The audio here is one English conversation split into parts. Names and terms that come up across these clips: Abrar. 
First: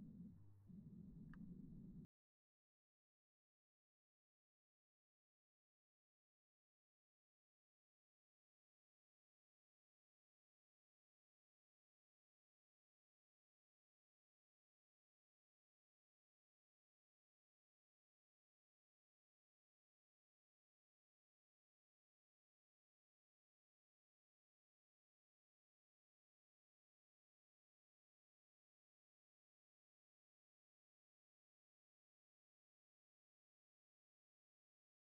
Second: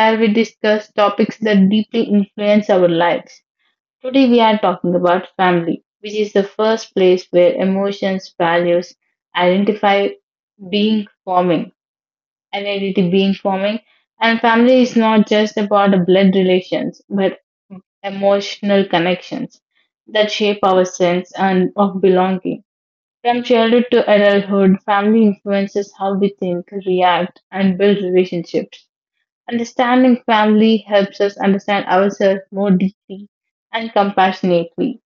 where we discuss topics that deeply influence our lives. Today, we are talking about family, which is the first place where emotions, values, identify being forming, identity being forming. And family is not just about blood relations, but emotional connections that shape our sense and of belonging. From childhood to adulthood, family influences how we think, react, and build relationships. Understanding family helps us understand ourselves more deeply and compassionately.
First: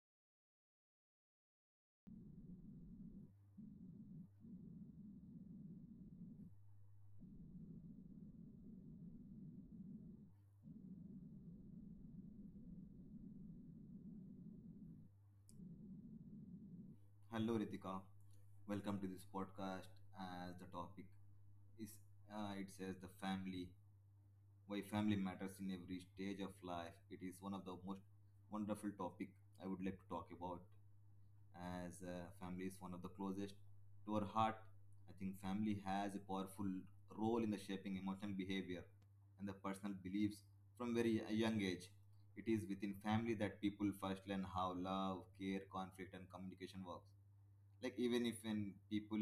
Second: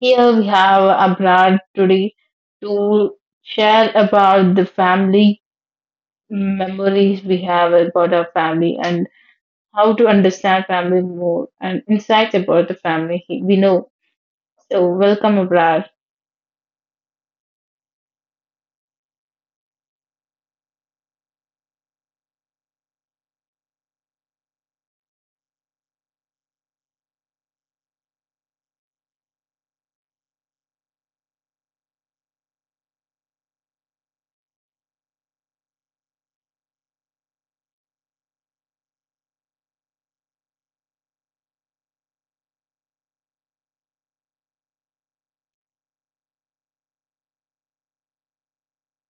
Here we have Abrar today to share about the family memories we have about our family and how to understand family more and insights about the family we know. So, Welcome, Abrar. Hello, Ritika. Welcome to this podcast. As the topic is, it says, the family, why family matters in every stage of life. It is one of the most wonderful topic I would like to talk about. As Family is one of the closest to our heart. I think family has a powerful role in the shaping emotional behavior and the personal beliefs from very a young age. It is within family that people first learn how love, care, conflict, and communication works, like even if when people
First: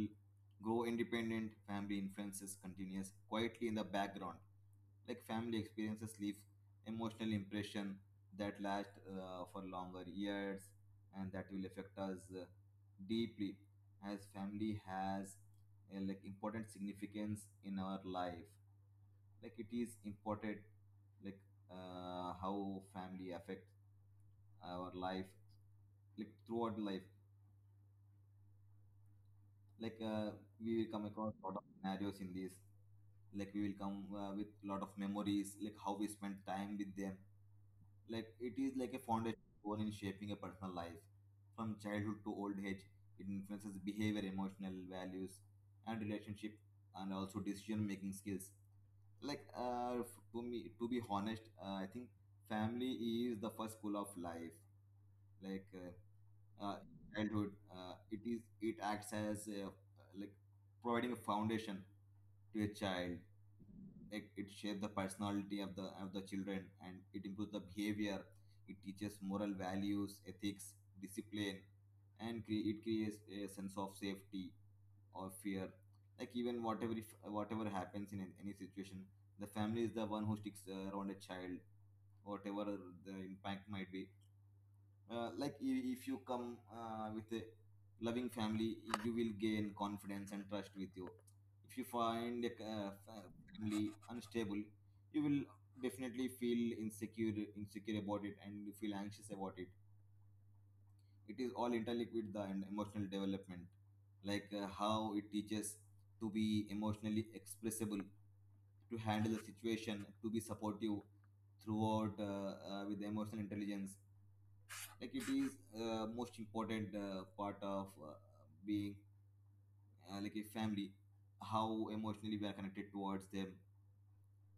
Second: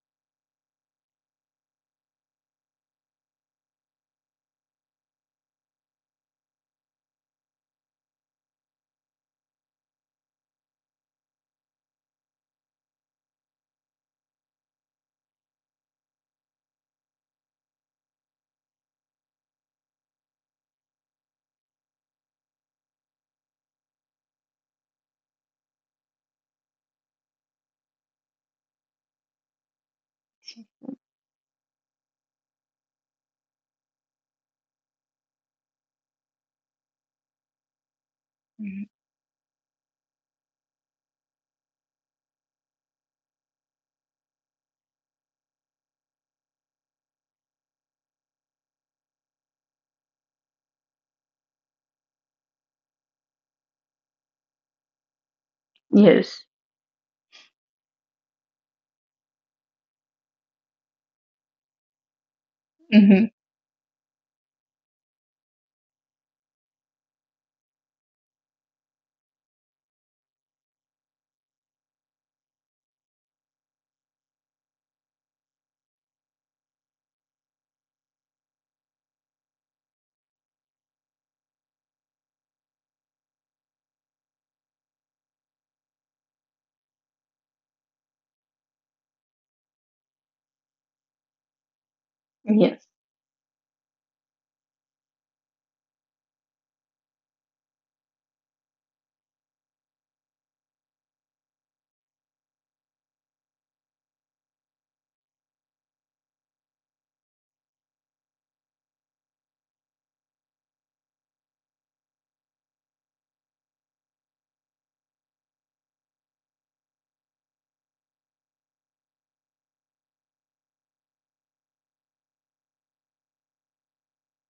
grow independent, family influences continues quietly in the background. Like family experiences leave emotional impression that last for longer years, and that will affect us deeply, as family has a like important significance in our life, like it is important, like how family affects our life, like throughout life, like uh, we will come across a lot of scenarios in this, like we will come with a lot of memories, like how we spent time with them. Like it Mhm. is like a foundation stone in shaping a personal life from childhood to old age. It influences behavior, emotional values, and relationship, and also decision making skills. Like to me, to be honest, I think family is the first school of life. like uh, Yes. uh, childhood, it acts as a, like, providing a foundation to a child. Hmm. Like it shapes the personality of the children, and it improves the behavior. It teaches moral values, ethics, discipline, and it creates a sense of safety or fear. Like even whatever if, whatever happens in any situation, the family is the one who sticks around a child, whatever the impact might be. Like if you come with a loving family, you will gain confidence and trust with you. If you find a Yes. Family unstable, you will definitely feel insecure about it, and you feel anxious about it. It is all interlinked with the emotional development. Like how it teaches to be emotionally expressible, to handle the situation, to be supportive throughout, with emotional intelligence. Like it is most important part of, being, like, a family, how emotionally we are connected towards them,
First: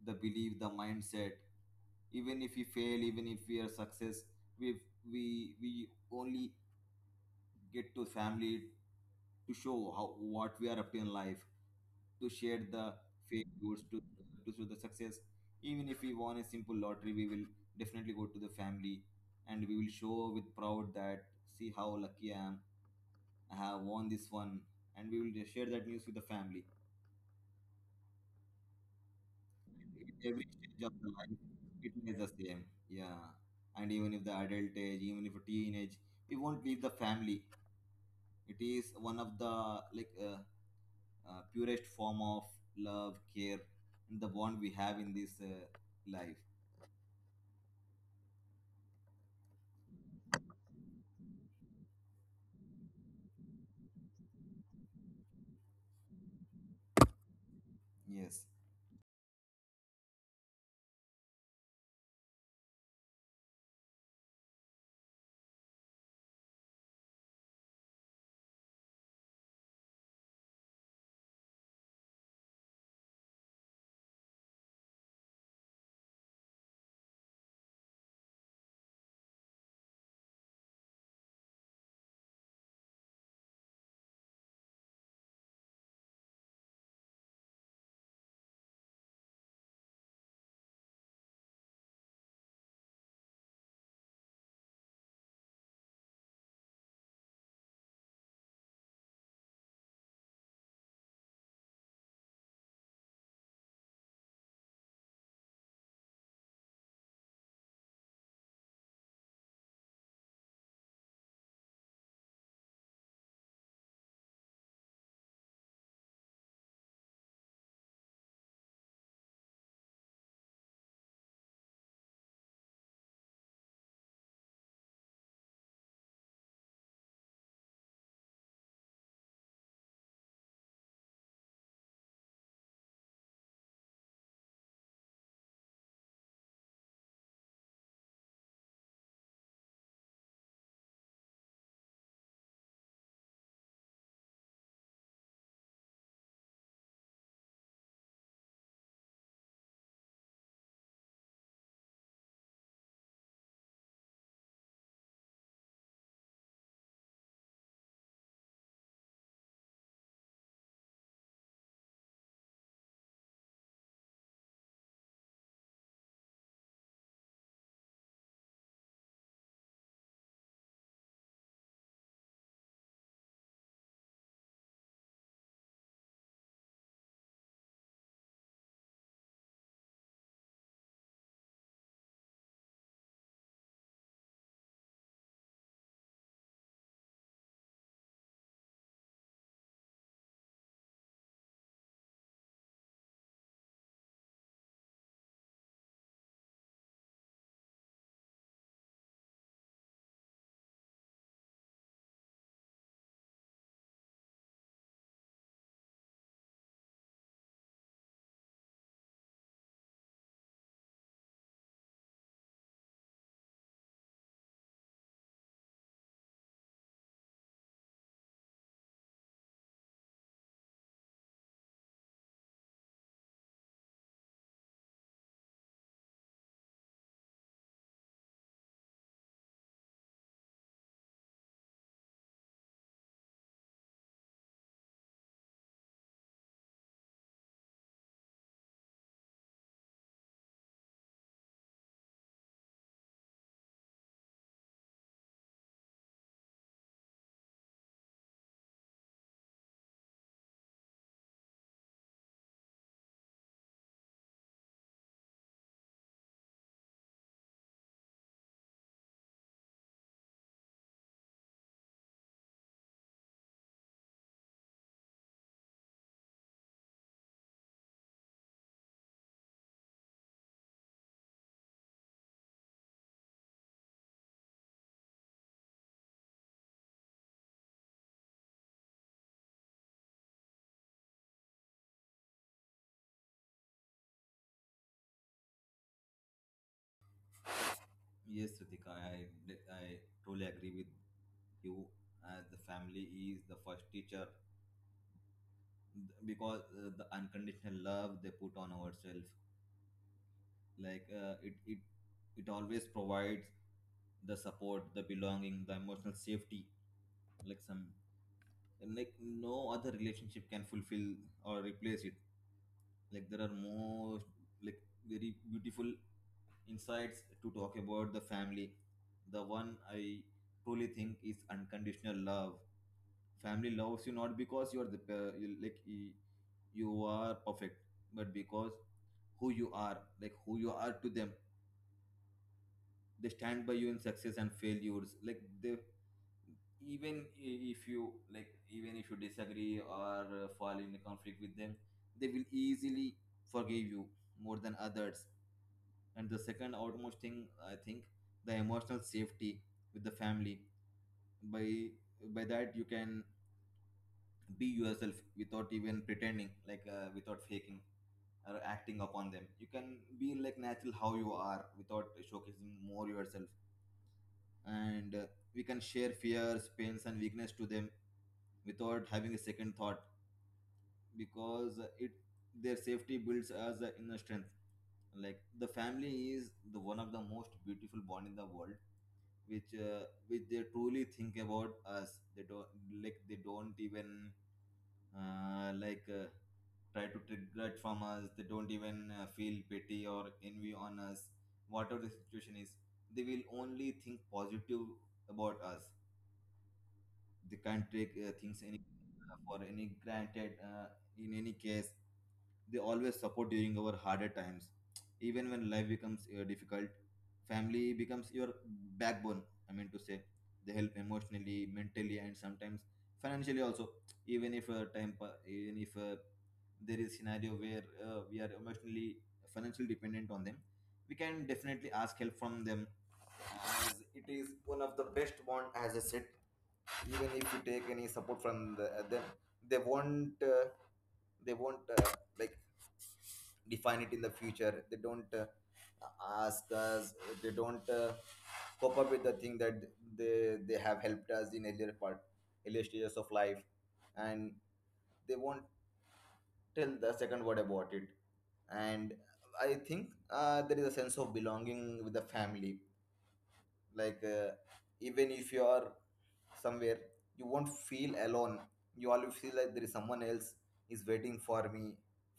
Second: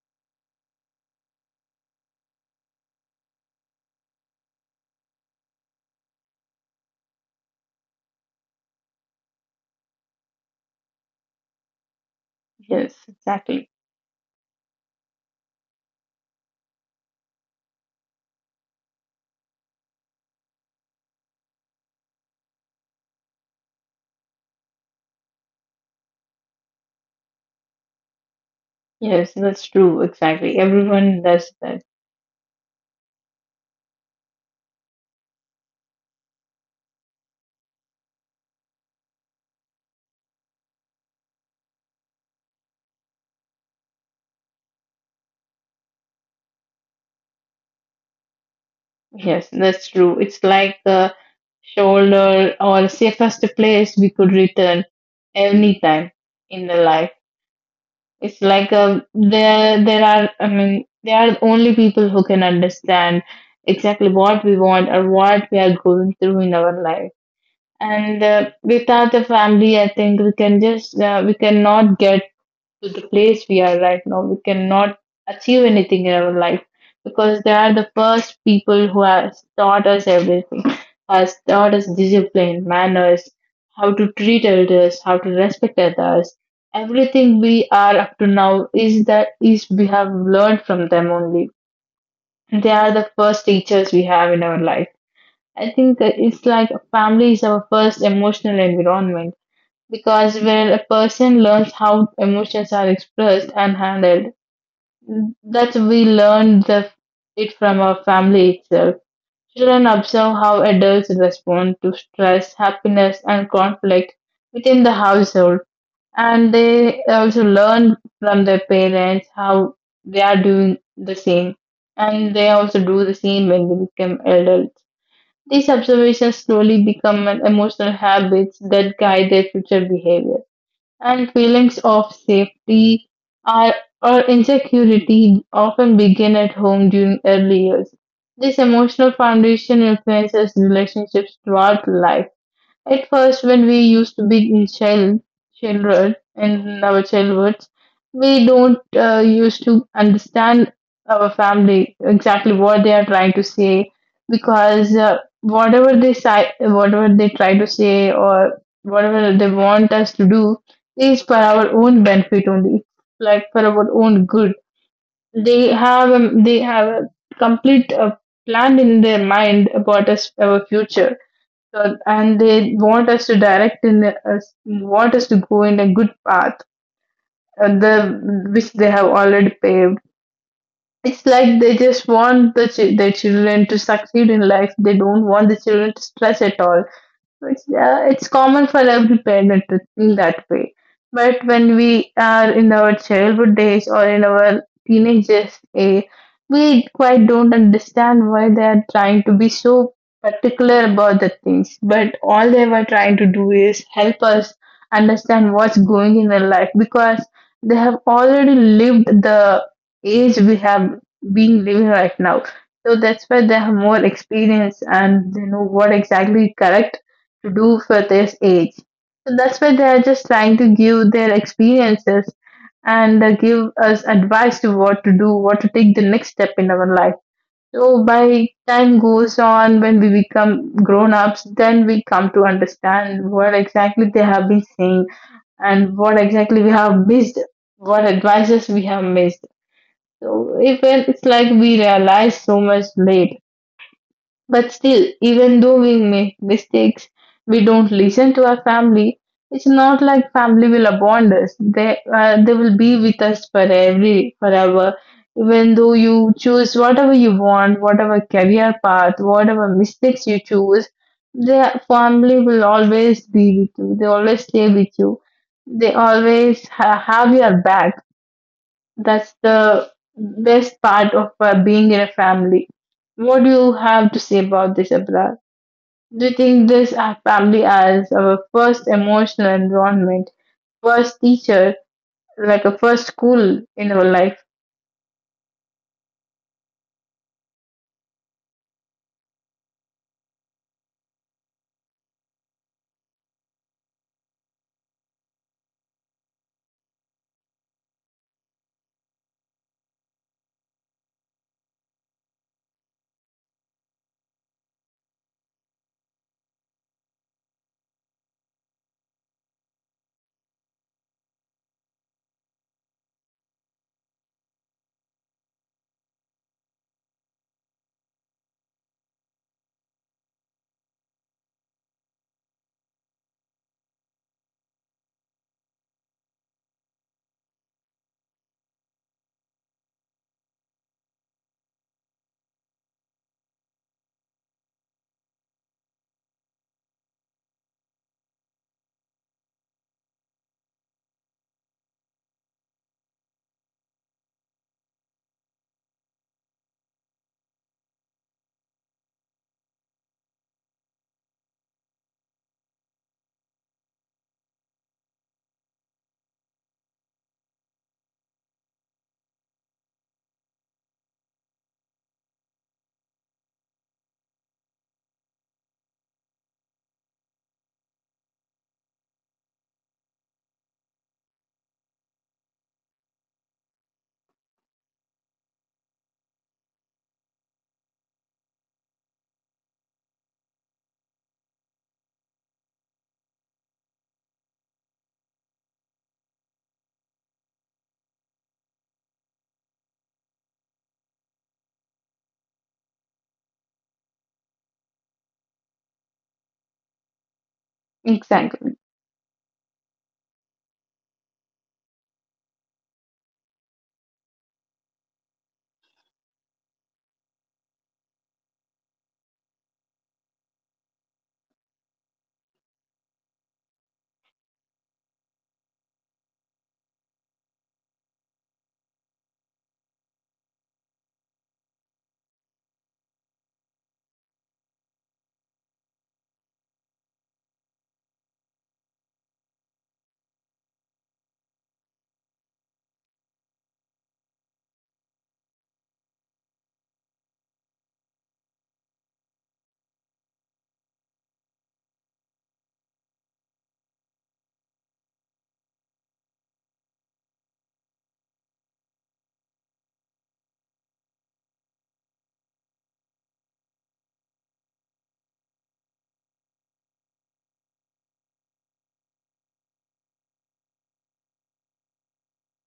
the belief, the mindset. Even if we fail, even if we are success, we we we only get to family to show how, what we are up to in life, to share Yes, the exactly. failures, to show the success. Even if we won a simple lottery, we will definitely go to the family, and we will show with proud that, see how lucky I am, I have won this one, and we will just share that news with the family. Yes, that's true. Exactly. Every stage of Everyone the does life, that. it is the same. Yeah, and even if the adult age, even if a teenage, we won't leave the family. It is one of the purest form of love, care, and the bond we have in this life. Yes, that's true. It's like the shoulder or safest place we could return anytime in the life. It's Yes, like a, there are, I mean, there are only people who can understand exactly what we want or what we are going through in our life. And without the family, I think we can just we cannot get to the place we are right now, we cannot achieve anything in our life, because they are the first people who has taught us everything, has taught us discipline, manners, how to treat others, how to respect others. Everything we are up to now is that is we have learned from them only. They are the first teachers we have in our life. I think that it's like family is our first emotional environment, because when a person learns how emotions are expressed and handled, that's we learn the, it from our family itself. Children observe how adults respond to stress, happiness, and conflict within the household, and they also learn from their parents how they are doing the same, and they also do the same when they become adults. These observations slowly become an emotional habits that guide their future behavior, and feelings of safety are, or insecurity, often begin at home during early years. This emotional foundation influences relationships throughout life. At first, when we used to be in child, children in our childhoods, we don't used to understand our family exactly what they are trying to say, because whatever they say, whatever they try to say, or whatever they want us to do is for our own benefit only, like for our own good. They have a complete plan in their mind about us, our future, and they want us to direct in the, us want us to go in a good path, the which they have already paved. It's like they just want the their children to succeed in life. They don't want the children to stress at all. It's, yeah, it's common for every parent to think that way. But when we are in our childhood days or in our teenagers, we quite don't understand why they are trying to be so particular about the things. But all they were trying to do is help us understand what's going in their life, because they have already lived the age we have been living right now. So that's why they have more experience, and they know what exactly correct to do for this age. So that's why they are just trying to give their experiences and give us advice to what to do, what to take the next step in our life. So by time goes on, when we become grown ups, then we come to understand what exactly they have been saying and what exactly we have missed, what advices we have missed. So even it's like we realize so much late. But still, even though we make mistakes, we don't listen to our family. It's not like family will abandon us. They will be with us for every forever. Even though you choose whatever you want, whatever career path, whatever mistakes you choose, their family will always be with you. They always stay with you. They always have your back. That's the best part of being in a family. What do you have to say about this, Abrar? Do you think this family as our first emotional environment, first teacher, like a first school in our life? yes, Ritika, I totally agree with you. As the family is the first teacher, because the unconditional love they put on ourselves, it always provides the support, the belonging, the emotional safety, like some, and like no other relationship can fulfill or replace it. Like there are more, like, very beautiful insights to talk about the family. The one I truly think is unconditional love. Family loves you not because you are perfect, but because who you are, like who you are to them. They stand by you in success and failures. Like they, even if you, like, even if you disagree or fall in a conflict with them, they will easily forgive you more than others. And the second outmost thing I think, the emotional safety with the family, by by that you can be yourself without even pretending, like without faking or acting upon them. You can be like natural how you are without showcasing more yourself. And we can share fears, pains, and weakness to them without having a second thought, because it, their safety builds us inner strength. Like the family is the one of the most beautiful bond in the world, which, which they truly think about us. They don't, like they don't even, uh, like uh, try to regret from us. They don't even feel pity or envy on us, whatever the situation is. They will only think positive about us. They can't Exactly, take things any, for any granted in any case. They always support during our harder times. Even when life becomes difficult, family becomes your backbone, I mean to say. They help emotionally, mentally, and sometimes financially also. Even if there is scenario where we are emotionally, financially dependent on them, we can definitely ask help from them, as it is one of the best bond, as I said. Even if you take any support from the, them, they won't, they won't uh, like, define it in the future. They don't ask us, they don't cope up with the thing that they have helped us in earlier part, earlier stages of life, and they won't tell the second word about it. And I think there is a sense of belonging with the family. Like, even if you are somewhere, you won't feel alone. You always feel like there is someone else is waiting for me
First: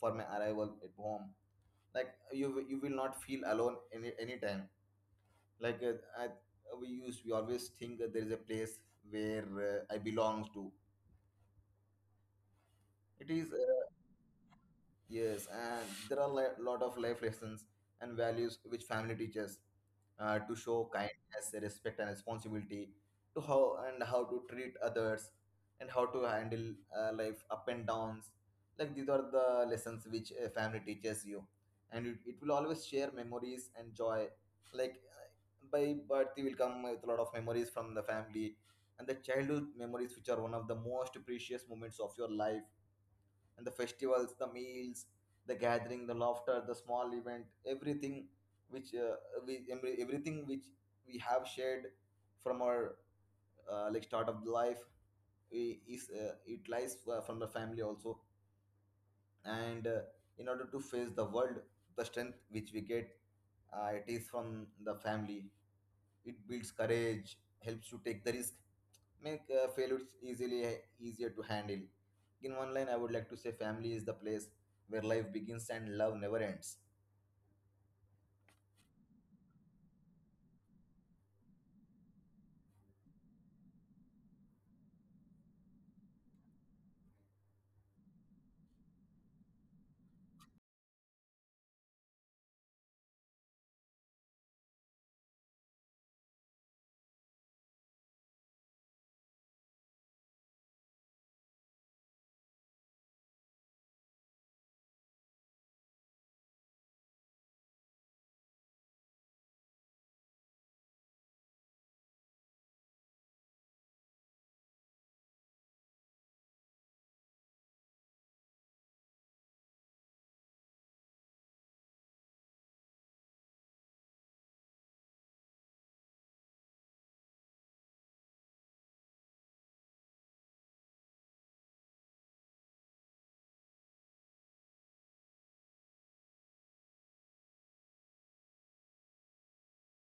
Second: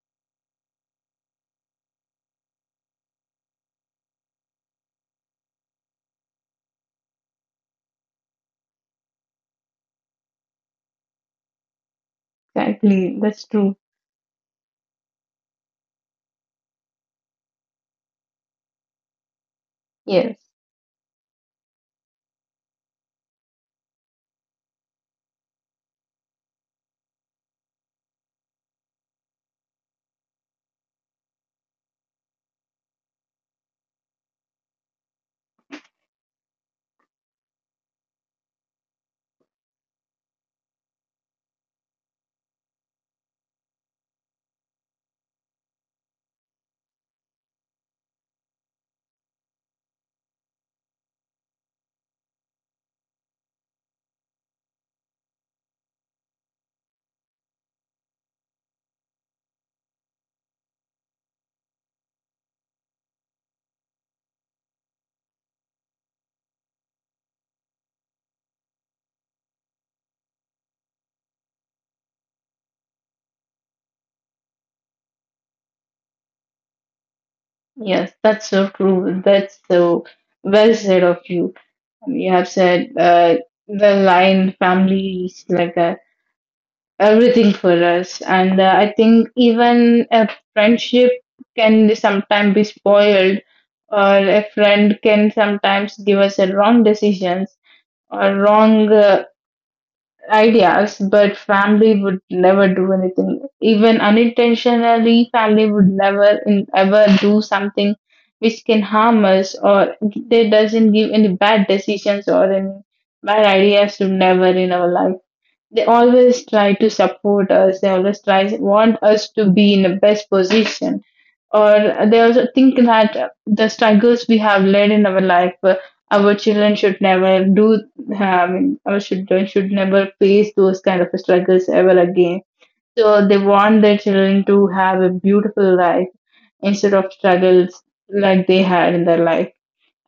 for my arrival at home. Like you will not feel alone anytime. Like I, we use, we always think that there is a place where I belong to. exactly. It That's is, true. Yes, and there are a lot of life lessons and values which family teaches, Yes, to show kindness, respect, and responsibility, to how and how to treat others, and how to handle life up and downs. Like these are the lessons which a family teaches you, and it will always share memories and joy. Like, by birth, you will come with a lot of memories from the family, and the childhood memories, which are one of the most precious moments of your life, and the festivals, the meals, the gathering, the laughter, the small event, everything which, we, everything which we have shared from our, like, start of life, we, is, it lies from the family also. And in order to face the world, the strength which we get, it is from the family. It builds courage, helps you take the risk, make failures easily easier to handle. In one line, I would like to say family is the place where life begins and love never ends. yes, that's so true. That's so well said of you. You have said the line family is like a everything for us, and I think even a friendship can sometimes be spoiled, or a friend can sometimes give us a wrong decisions or wrong ideas, but family would never do anything. Even unintentionally, family would never in, ever do something which can harm us, or they doesn't give any bad decisions or any bad ideas to never in our life. They always try to support us. They always try want us to be in the best position, or they also think that the struggles we have led in our life, our children should never do. Have our children should never face those kind of struggles ever again. So they want their children to have a beautiful life instead of struggles like they had in their life.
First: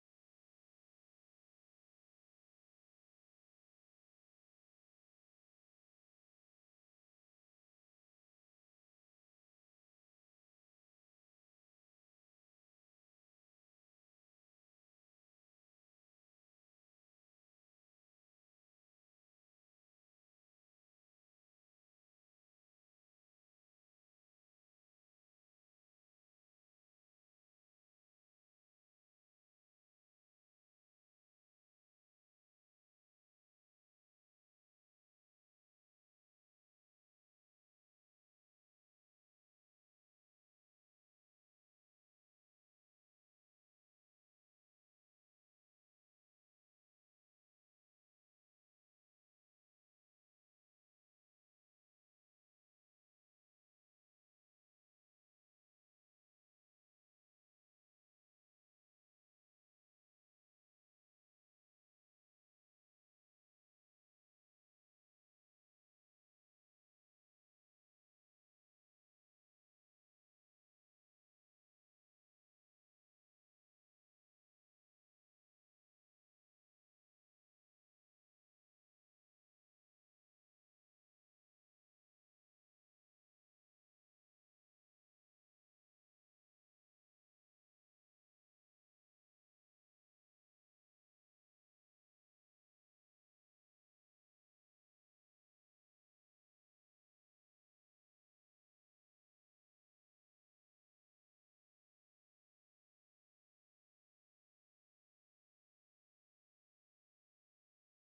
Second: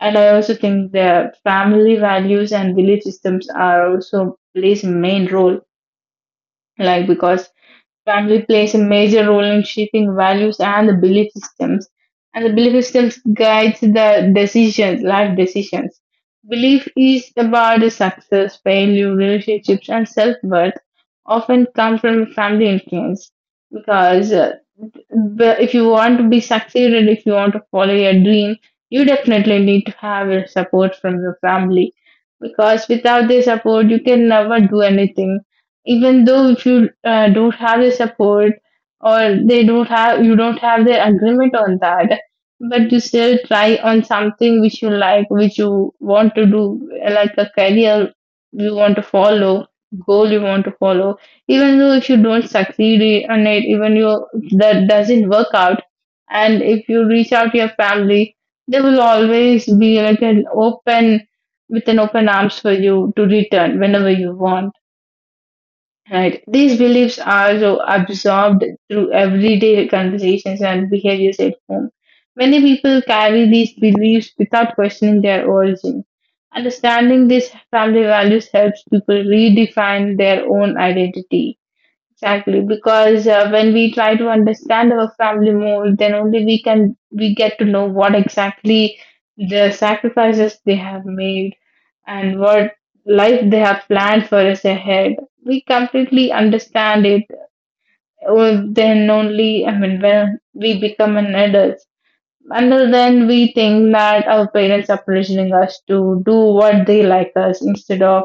And I also think their family values and belief systems are also plays a main role, like, because family plays a major role in shaping values and the belief systems, and the belief systems guides the decisions life decisions. Belief is about the success, failure, relationships, and self-worth often come from family influence. Because but if you want to be succeeded, if you want to follow your dream, you definitely need to have your support from your family, because without their support, you can never do anything. Even though if you don't have their support, or they don't have you don't have their agreement on that, but you still try on something which you like, which you want to do, like a career you want to follow, goal you want to follow, even though if you don't succeed, and it even you that doesn't work out, and if you reach out to your family, they will always be like an open, with an open arms for you to return whenever you want. Right, these beliefs are so absorbed through everyday conversations and behaviors at home. Many people carry these beliefs without questioning their origin. Understanding these family values helps people redefine their own identity. Exactly, because when we try to understand our family more, then only we can we get to know what exactly the sacrifices they have made and what life they have planned for us ahead. We completely understand it. Oh, then only, I mean, when we become an adult, until then, we think that our parents are pressuring us to do what they like us instead of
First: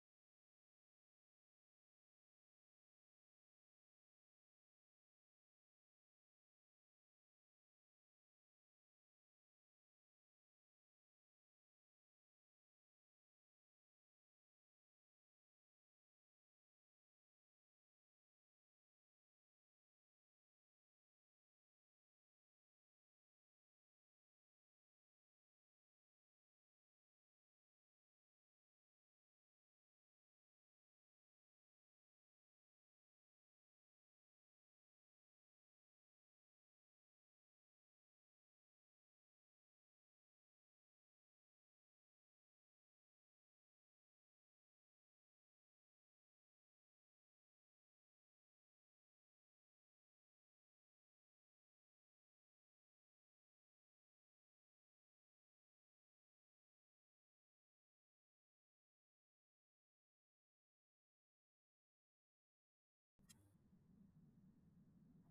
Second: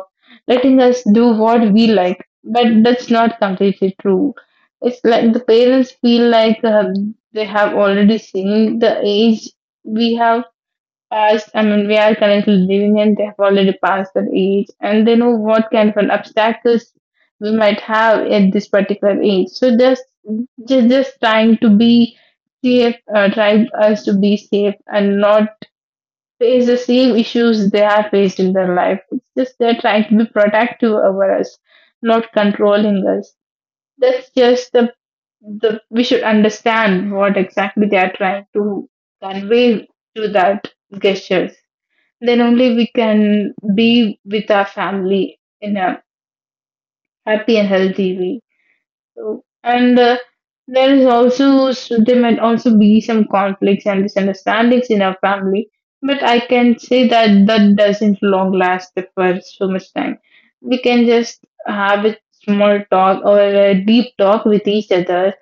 letting us do what we like. But that's not completely true. It's like the parents feel like they have already seen the age we have past, I mean, we are currently living in, they have already passed that age, and they know what kind of an obstacles we might have at this particular age. So just, just trying to be safe, trying us to be safe and not face the same issues they have faced in their life. It's just they're trying to be protective over us, not controlling us. That's just the we should understand what exactly they are trying to convey to that gestures. Then only we can be with our family in a happy and healthy way. So, and there is also so there might also be some conflicts and misunderstandings in our family, but I can say that that doesn't long last for so much time. We can just have a small talk or a deep talk with each other,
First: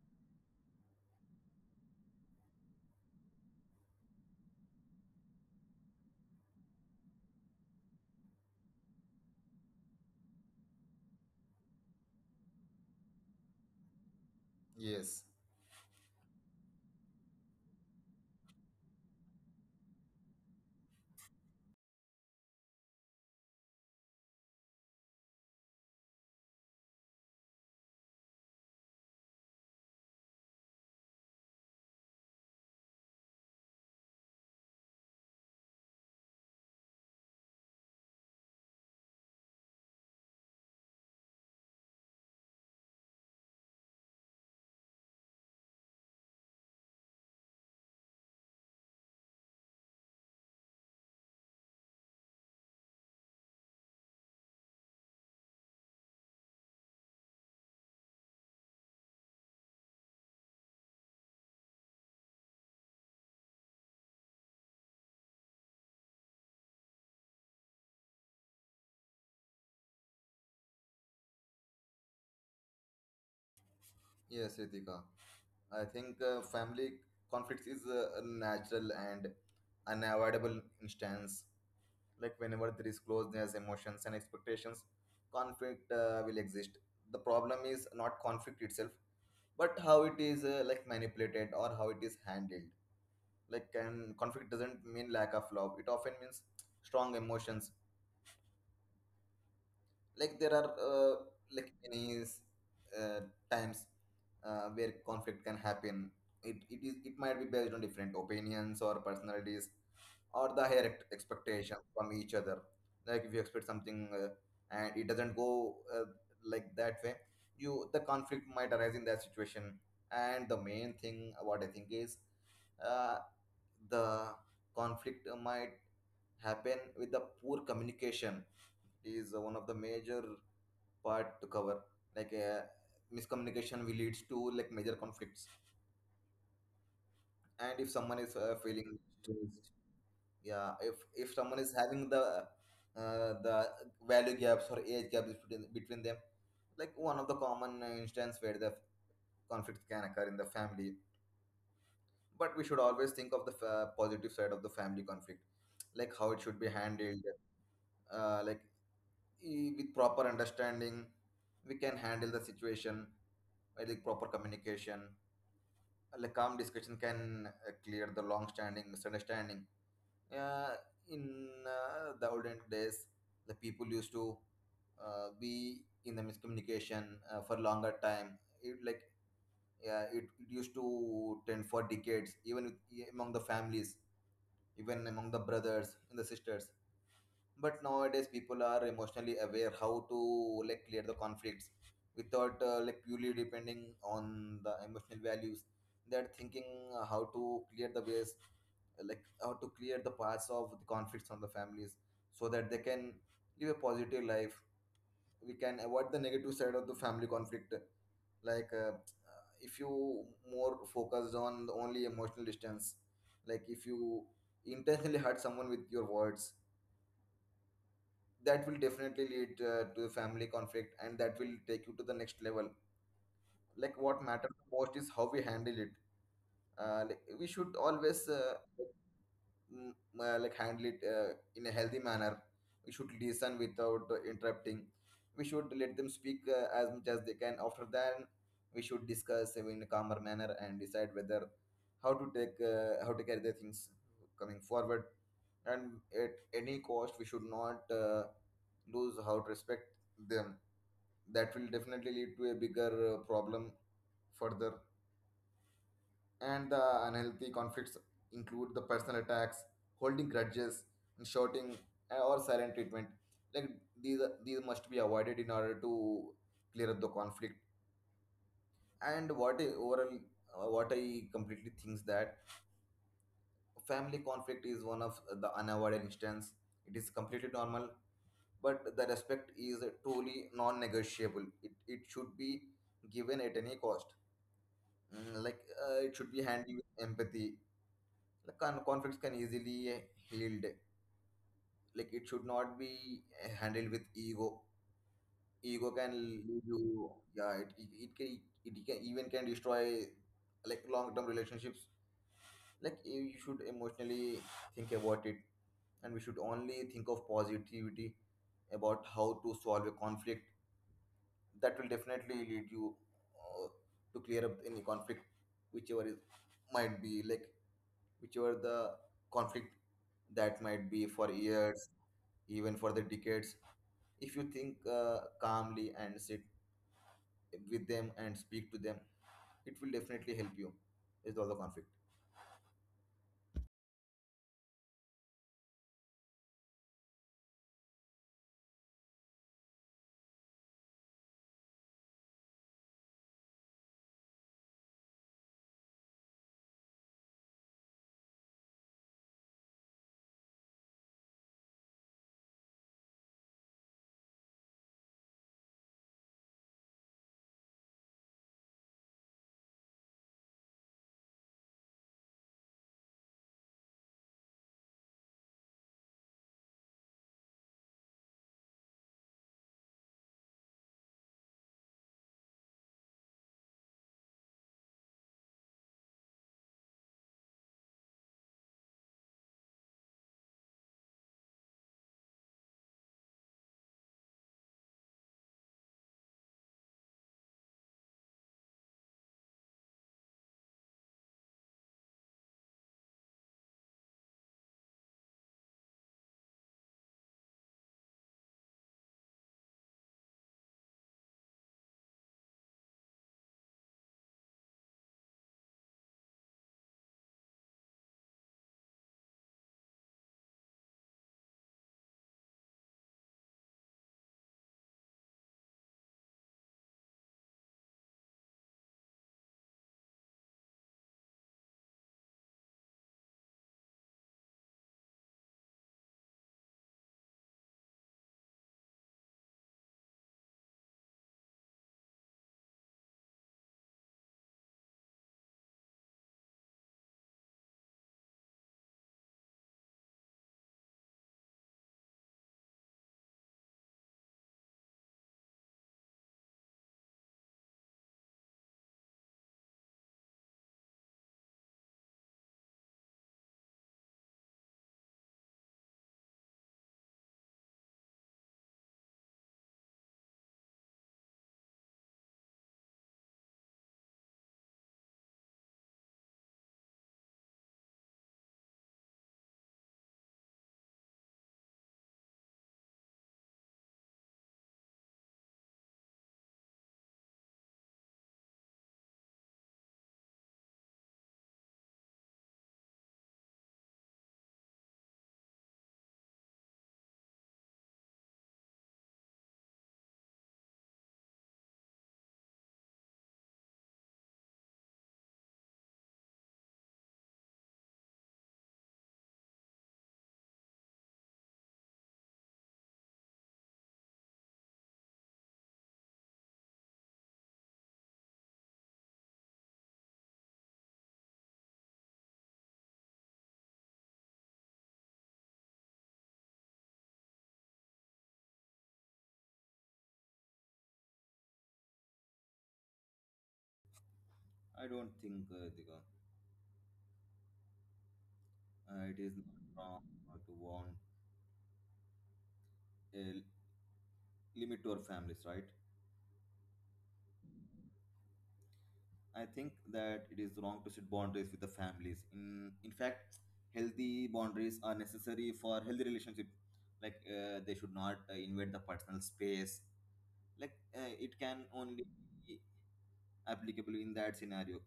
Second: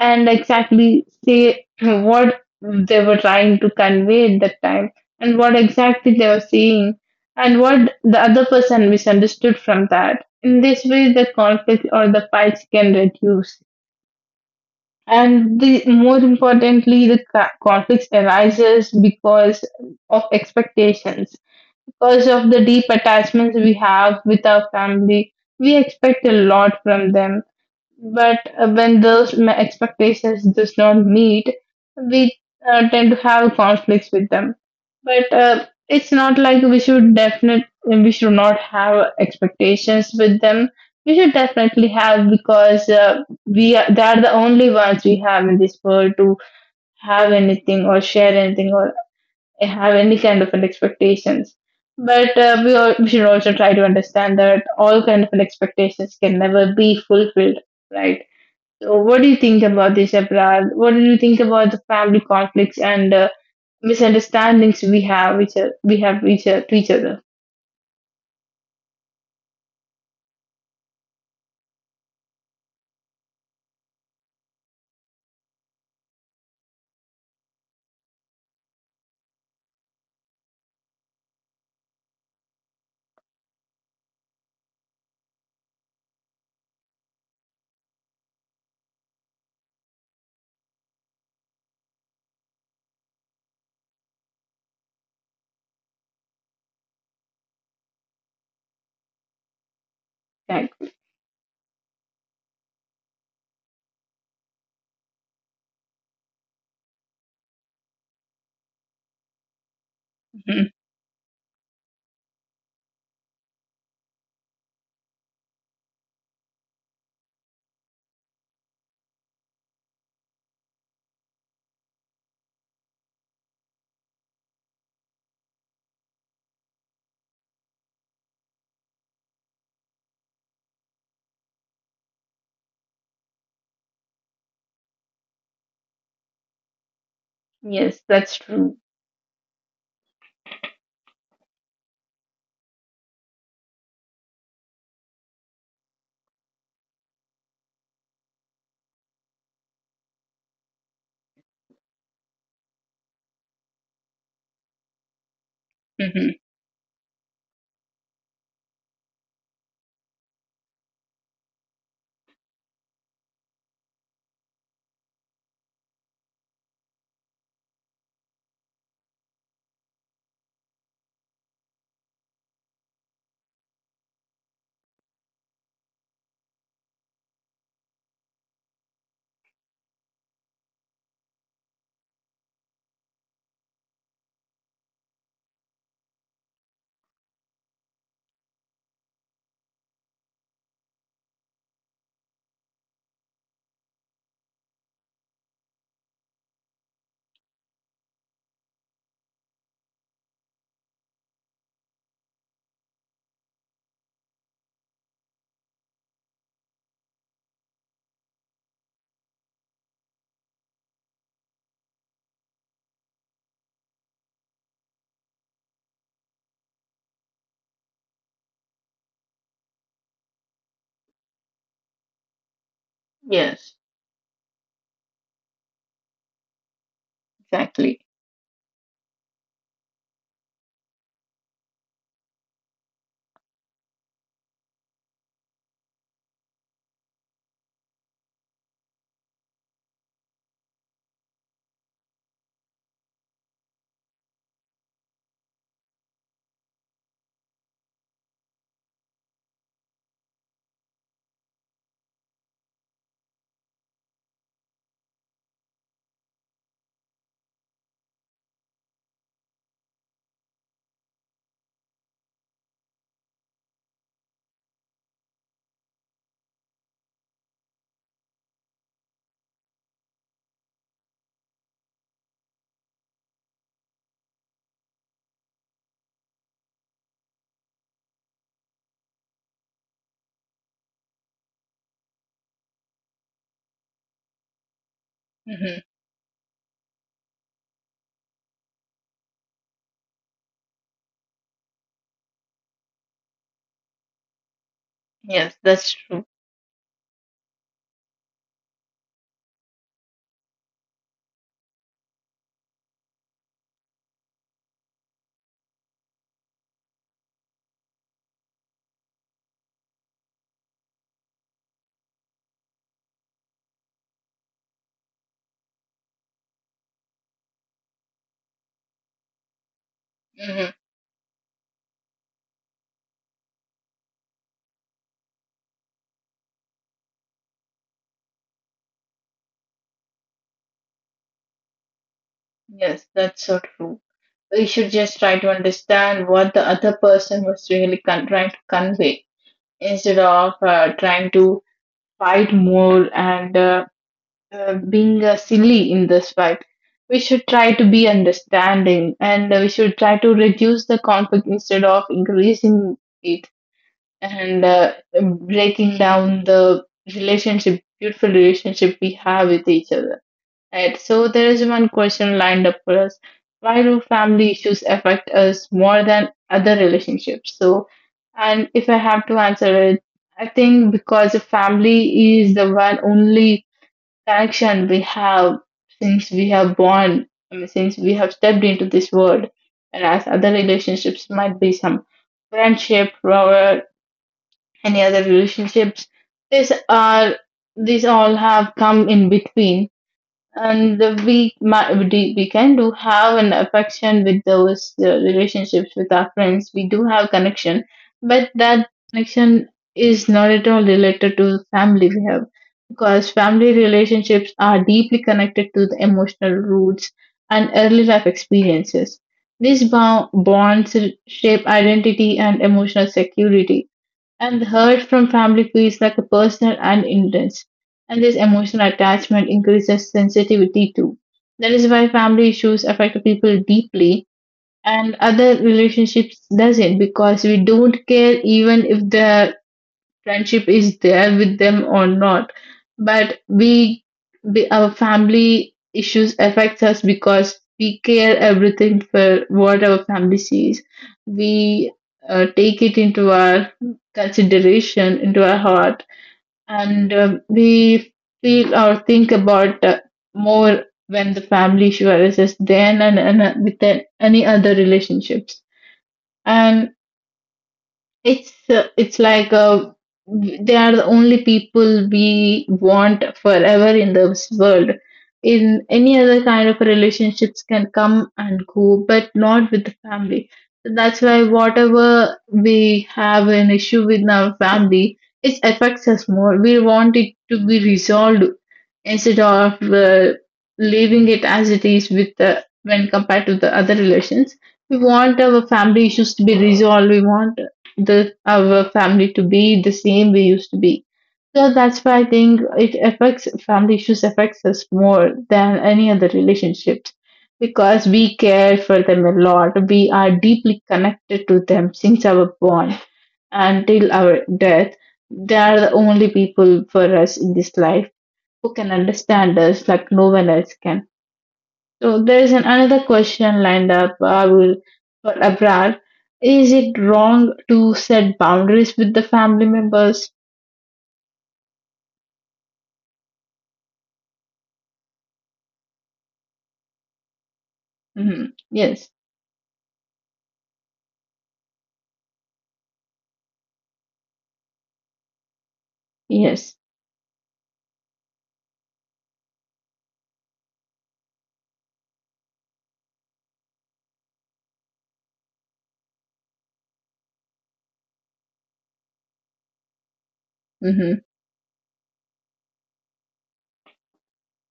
and exactly say what they were trying to convey at that time and what exactly they were saying and what the other person misunderstood from that. In this way, the conflict or the fights can reduce. Yes, And the more importantly, the conflicts arises because of expectations. Because of the deep attachments we have with our family, we expect a lot from them, but when those expectations does not meet, we tend to have conflicts with them. But it's not like we should definitely we should not have expectations with them. We should definitely have, because we are, they are the only ones we have in this world to have anything or share anything or have any kind of an expectations. But we, all, we should also try to understand that all kind of an expectations can never be fulfilled, right? So, what do you think about this, April? What do you think about the family conflicts and misunderstandings we have to each other? yes, Ritika. I think family conflicts is a natural and unavoidable instance. Like whenever there is closeness, emotions, and expectations, conflict will exist. The problem is not conflict itself, but how it is, like, manipulated, or how it is handled. Like, and conflict doesn't mean lack of love, it often means strong emotions. Like there are, Right. Many uh, times where conflict can happen. It, it is it might be based on different opinions or personalities, Mhm. or the higher expectations from each other. Like if you expect something, and it doesn't go, like, that way, you, the conflict might arise in that situation. And the main thing what I think is, uh, the conflict might happen with the poor communication is, one of the major part to cover. Like, miscommunication will leads to, like, major conflicts. And Yes, if that's someone is true. Feeling stressed, yeah, if someone is having the, the value gaps or age gaps between them, like one of the common instance where the conflict can occur in the family. But we should always think of the positive side of the family conflict, like how it Hmm. should be handled. uh, like with proper understanding, we can handle the situation. I think proper communication, like, calm discussion can clear the long-standing misunderstanding. Uh, in the olden days, the people used to be in the miscommunication for longer time. It like, yeah, it used to tend for decades, even with, among the families, even among the brothers and the sisters, but nowadays people are emotionally aware how to like clear the conflicts without like purely depending on the emotional values. They're thinking how to clear the ways, like how to clear the paths of the conflicts on the families, so that they can live a positive life. We can avoid the negative side of the family conflict. like uh, if you more focused on the only emotional distance, like if you intentionally hurt someone with your words, that will definitely lead to family conflict, and that will take you to the next level, Yes, like what matters most is how we handle it. And we exactly. should always mm, like handle it in a healthy manner. We should listen without interrupting. We should let them speak as much as they can. After that, we should discuss in a calmer manner and decide whether how to take how to carry the things coming forward. And at any cost, we should not lose how to respect them. That will definitely lead to a bigger problem further. And the unhealthy conflicts include the personal attacks, holding grudges, and shouting or silent treatment. Like these, these must be avoided in order to clear up the conflict. And what I overall, what I completely thinks that family conflict is one of the unavoidable instance. It is completely normal, but the respect is truly non-negotiable. It should be given at any cost. Mm, like it should be handled with empathy. The conflicts can easily healed, like it should not be handled with ego. Ego can lead you, yeah it can, it can even can destroy like long-term relationships. Like you should emotionally think about it, and we should only think of positivity about how to solve a conflict. That will definitely lead you uh, to clear up any conflict, whichever is might be like, whichever the conflict Hmm. that might be for years, even for the decades. If you think calmly and sit with them and speak to them, it will definitely help you with all the conflict. Yes, that's so true. We should just try to understand what the other person was really trying to convey instead of trying to fight more and being silly in this fight. We should try to be understanding and we should try to reduce the conflict instead of increasing it, and breaking down the relationship, beautiful relationship we have with each other. Right. So there is one question lined up for us. Why do family issues affect us more than other relationships? So, and if I have to answer it, I think because the family is the one only connection we have since we have born, I mean, since we have stepped into this world. Whereas other relationships might be some friendship or any other relationships. These are, these all have come in between, and we we we can do have an affection with those relationships with our friends, we do have connection, but that connection is not at all related to family we have, because family relationships are deeply connected to the emotional roots and early life experiences. These bonds shape identity and emotional security, and the hurt from family feels like a personal and intense. And this emotional attachment increases sensitivity too. That is why family issues affect people deeply and other relationships doesn't, because we don't care even if the friendship is there with them or not, but we, our family issues affects us because we care everything for what our family sees. We take it into our consideration, into our heart, and we feel or think about, more when the family issue arises than, and with any other relationships. And it's like, they are the only people we want forever in this world. In any other kind of relationships can come and go, but not with the family. So that's why whatever we have an issue with our family, it affects us more. We want it to be resolved instead of leaving it as it is with the, when compared to the other relations. We want our family issues to be resolved. We want the our family to be the same we used to be. So that's why I think it affects, family issues affects us more than any other relationships, because we care for them a lot. We are deeply connected to them since our born until our death. They are the only people for us in this life who can understand us like no one else can. So there is an, another question lined up, Abul, for Abrar. Is it wrong to set boundaries with the family members? I don't think, Ritika, Hmm. Yes, it is not wrong to want a limit to our families, right? yes. I think that it is wrong to set boundaries with the families. In fact, healthy boundaries are necessary for healthy relationship. Like they should not invade the personal space. Like Hmm. it can only be applicable in that scenario.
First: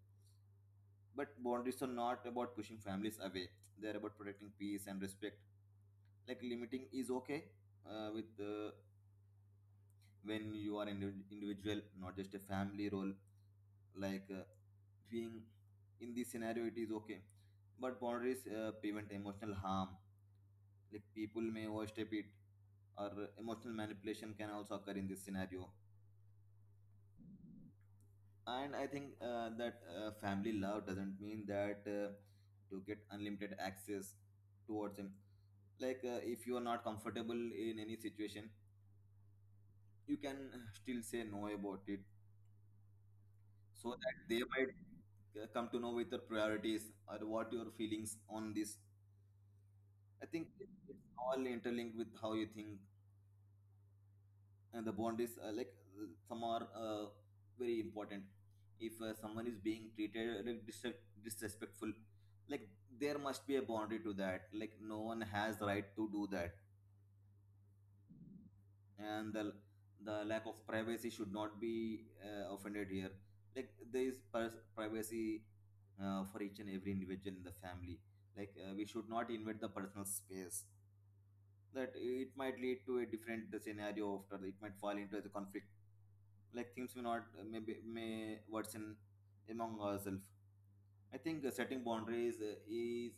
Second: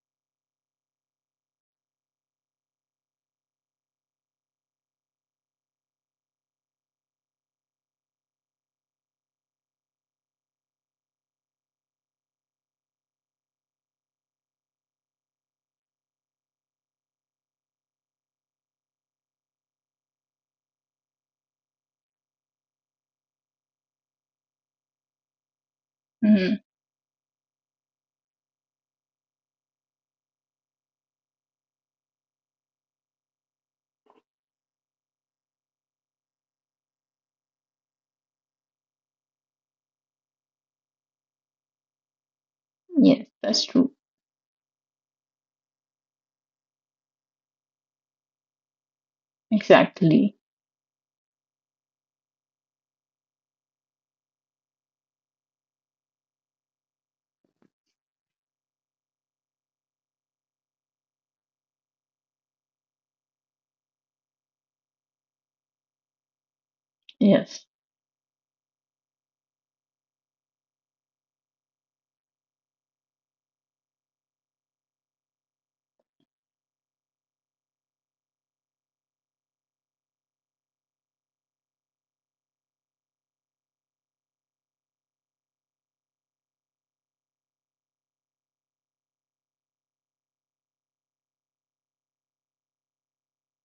But boundaries are not about pushing families away. They're about protecting peace and respect. Like limiting is okay with when you are an individual, not just a family role. Like being in this scenario, it is okay. But boundaries prevent emotional harm. Like people may overstep it, or emotional manipulation can also occur in this scenario. Hmm. And I think that family love doesn't mean that to get unlimited access towards, like if you are not comfortable in any situation, you can still say no about it, Yes, that's true. so that they might come to know with your priorities or what your feelings on this. I Exactly. think it's all interlinked with how you think, and the bond is some are very important. If someone is being treated like, disrespectful, like there must be a boundary to that, like no one has the right to do that. Yes. And the lack of privacy should not be offended here. Like there is privacy for each and every individual in the family. Like we should not invade the personal space. That it might lead to a different scenario after, it might fall into the conflict. Like things may not maybe may worsen among ourselves. I think setting boundaries is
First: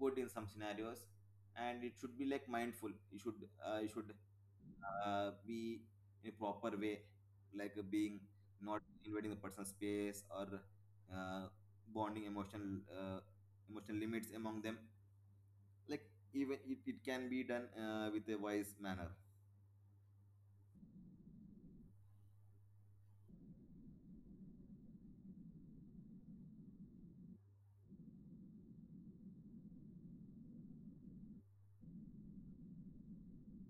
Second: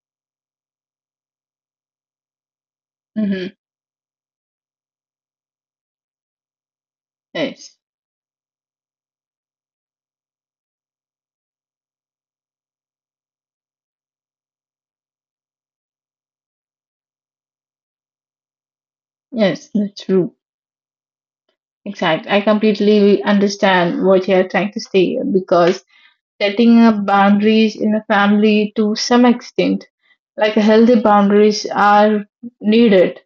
good in some scenarios, and it should be like mindful. You should Hmm. uh, you should be in a proper way, like Yes. being not invading the person's space or uh, bonding emotional emotional limits among them, like even it can be done with a wise manner. Yes, that's true. Exactly. I completely understand what you are trying to say, because setting up boundaries in a family to some extent, like healthy boundaries, are needed.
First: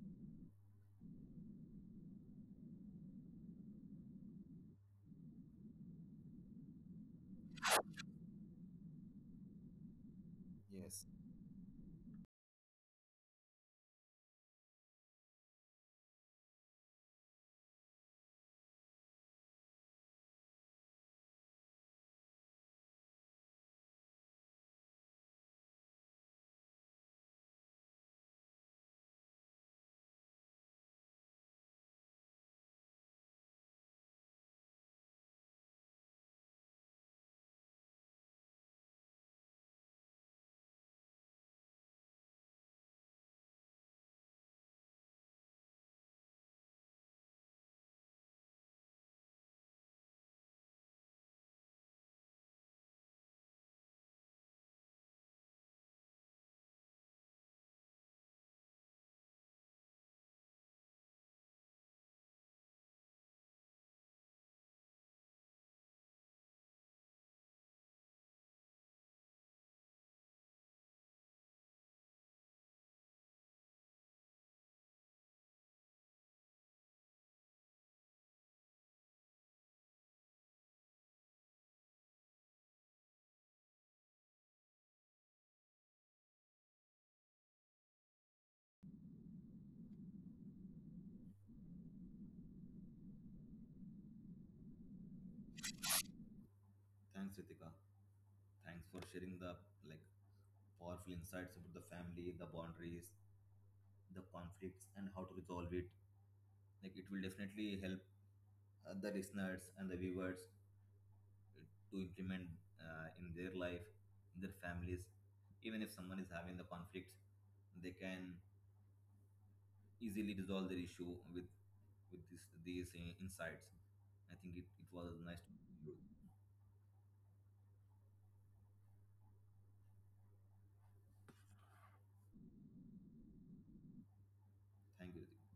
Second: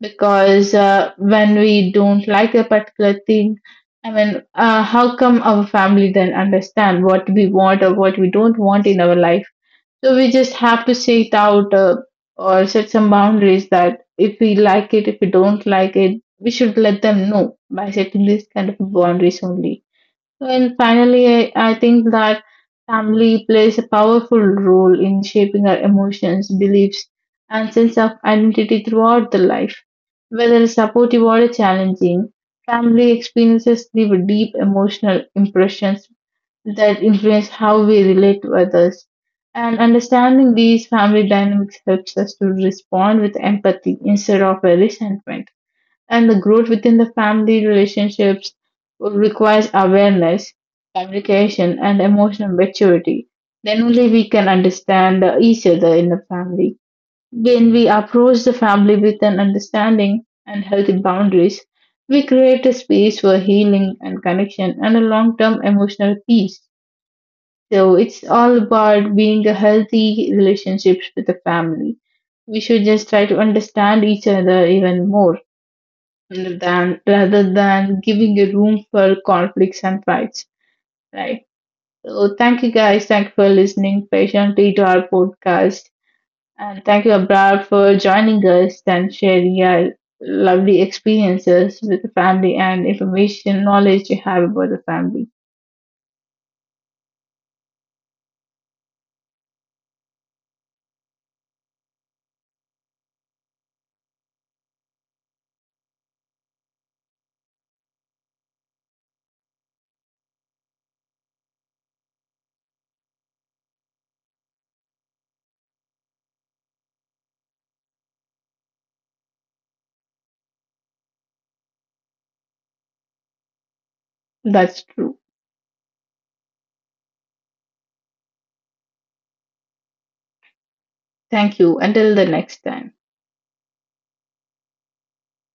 Because when we don't like a particular thing, I mean, how come our family then understand what we want or what we don't want in our life? So we just have to Yes. say it out or set some boundaries, that if we like it, if we don't like it, we should let them know by setting this kind of boundaries only. And finally, I think that family plays a powerful role in shaping our emotions, beliefs, and sense of identity throughout the life. Whether supportive or challenging, family experiences leave deep emotional impressions that influence how we relate to others. And understanding these family dynamics helps us to respond with empathy instead of a resentment. And the growth within the family relationships requires awareness, communication, and emotional maturity. Then only we can understand each other in the family. When we approach the family with an understanding and healthy boundaries, we create a space for healing and connection and a long term emotional peace. So it's all about being a healthy relationships with the family. We should just try to understand each other even more, rather than giving a room for conflicts and fights. Right. So thank you guys, thank you for listening patiently to our podcast, and thank you Abroad for joining us and sharing your lovely experiences with the family and information knowledge you have about the family. Thanks Ritika, thanks for sharing the like powerful insights about the family, the boundaries, the conflicts, and how to resolve it. Like it will definitely help the listeners and the viewers to implement in their life, in their families. Even if someone is having the conflict, they can easily resolve their issue with this, these insights. I think it, That's it true. was nice to. Thank you until the next time. Thank you.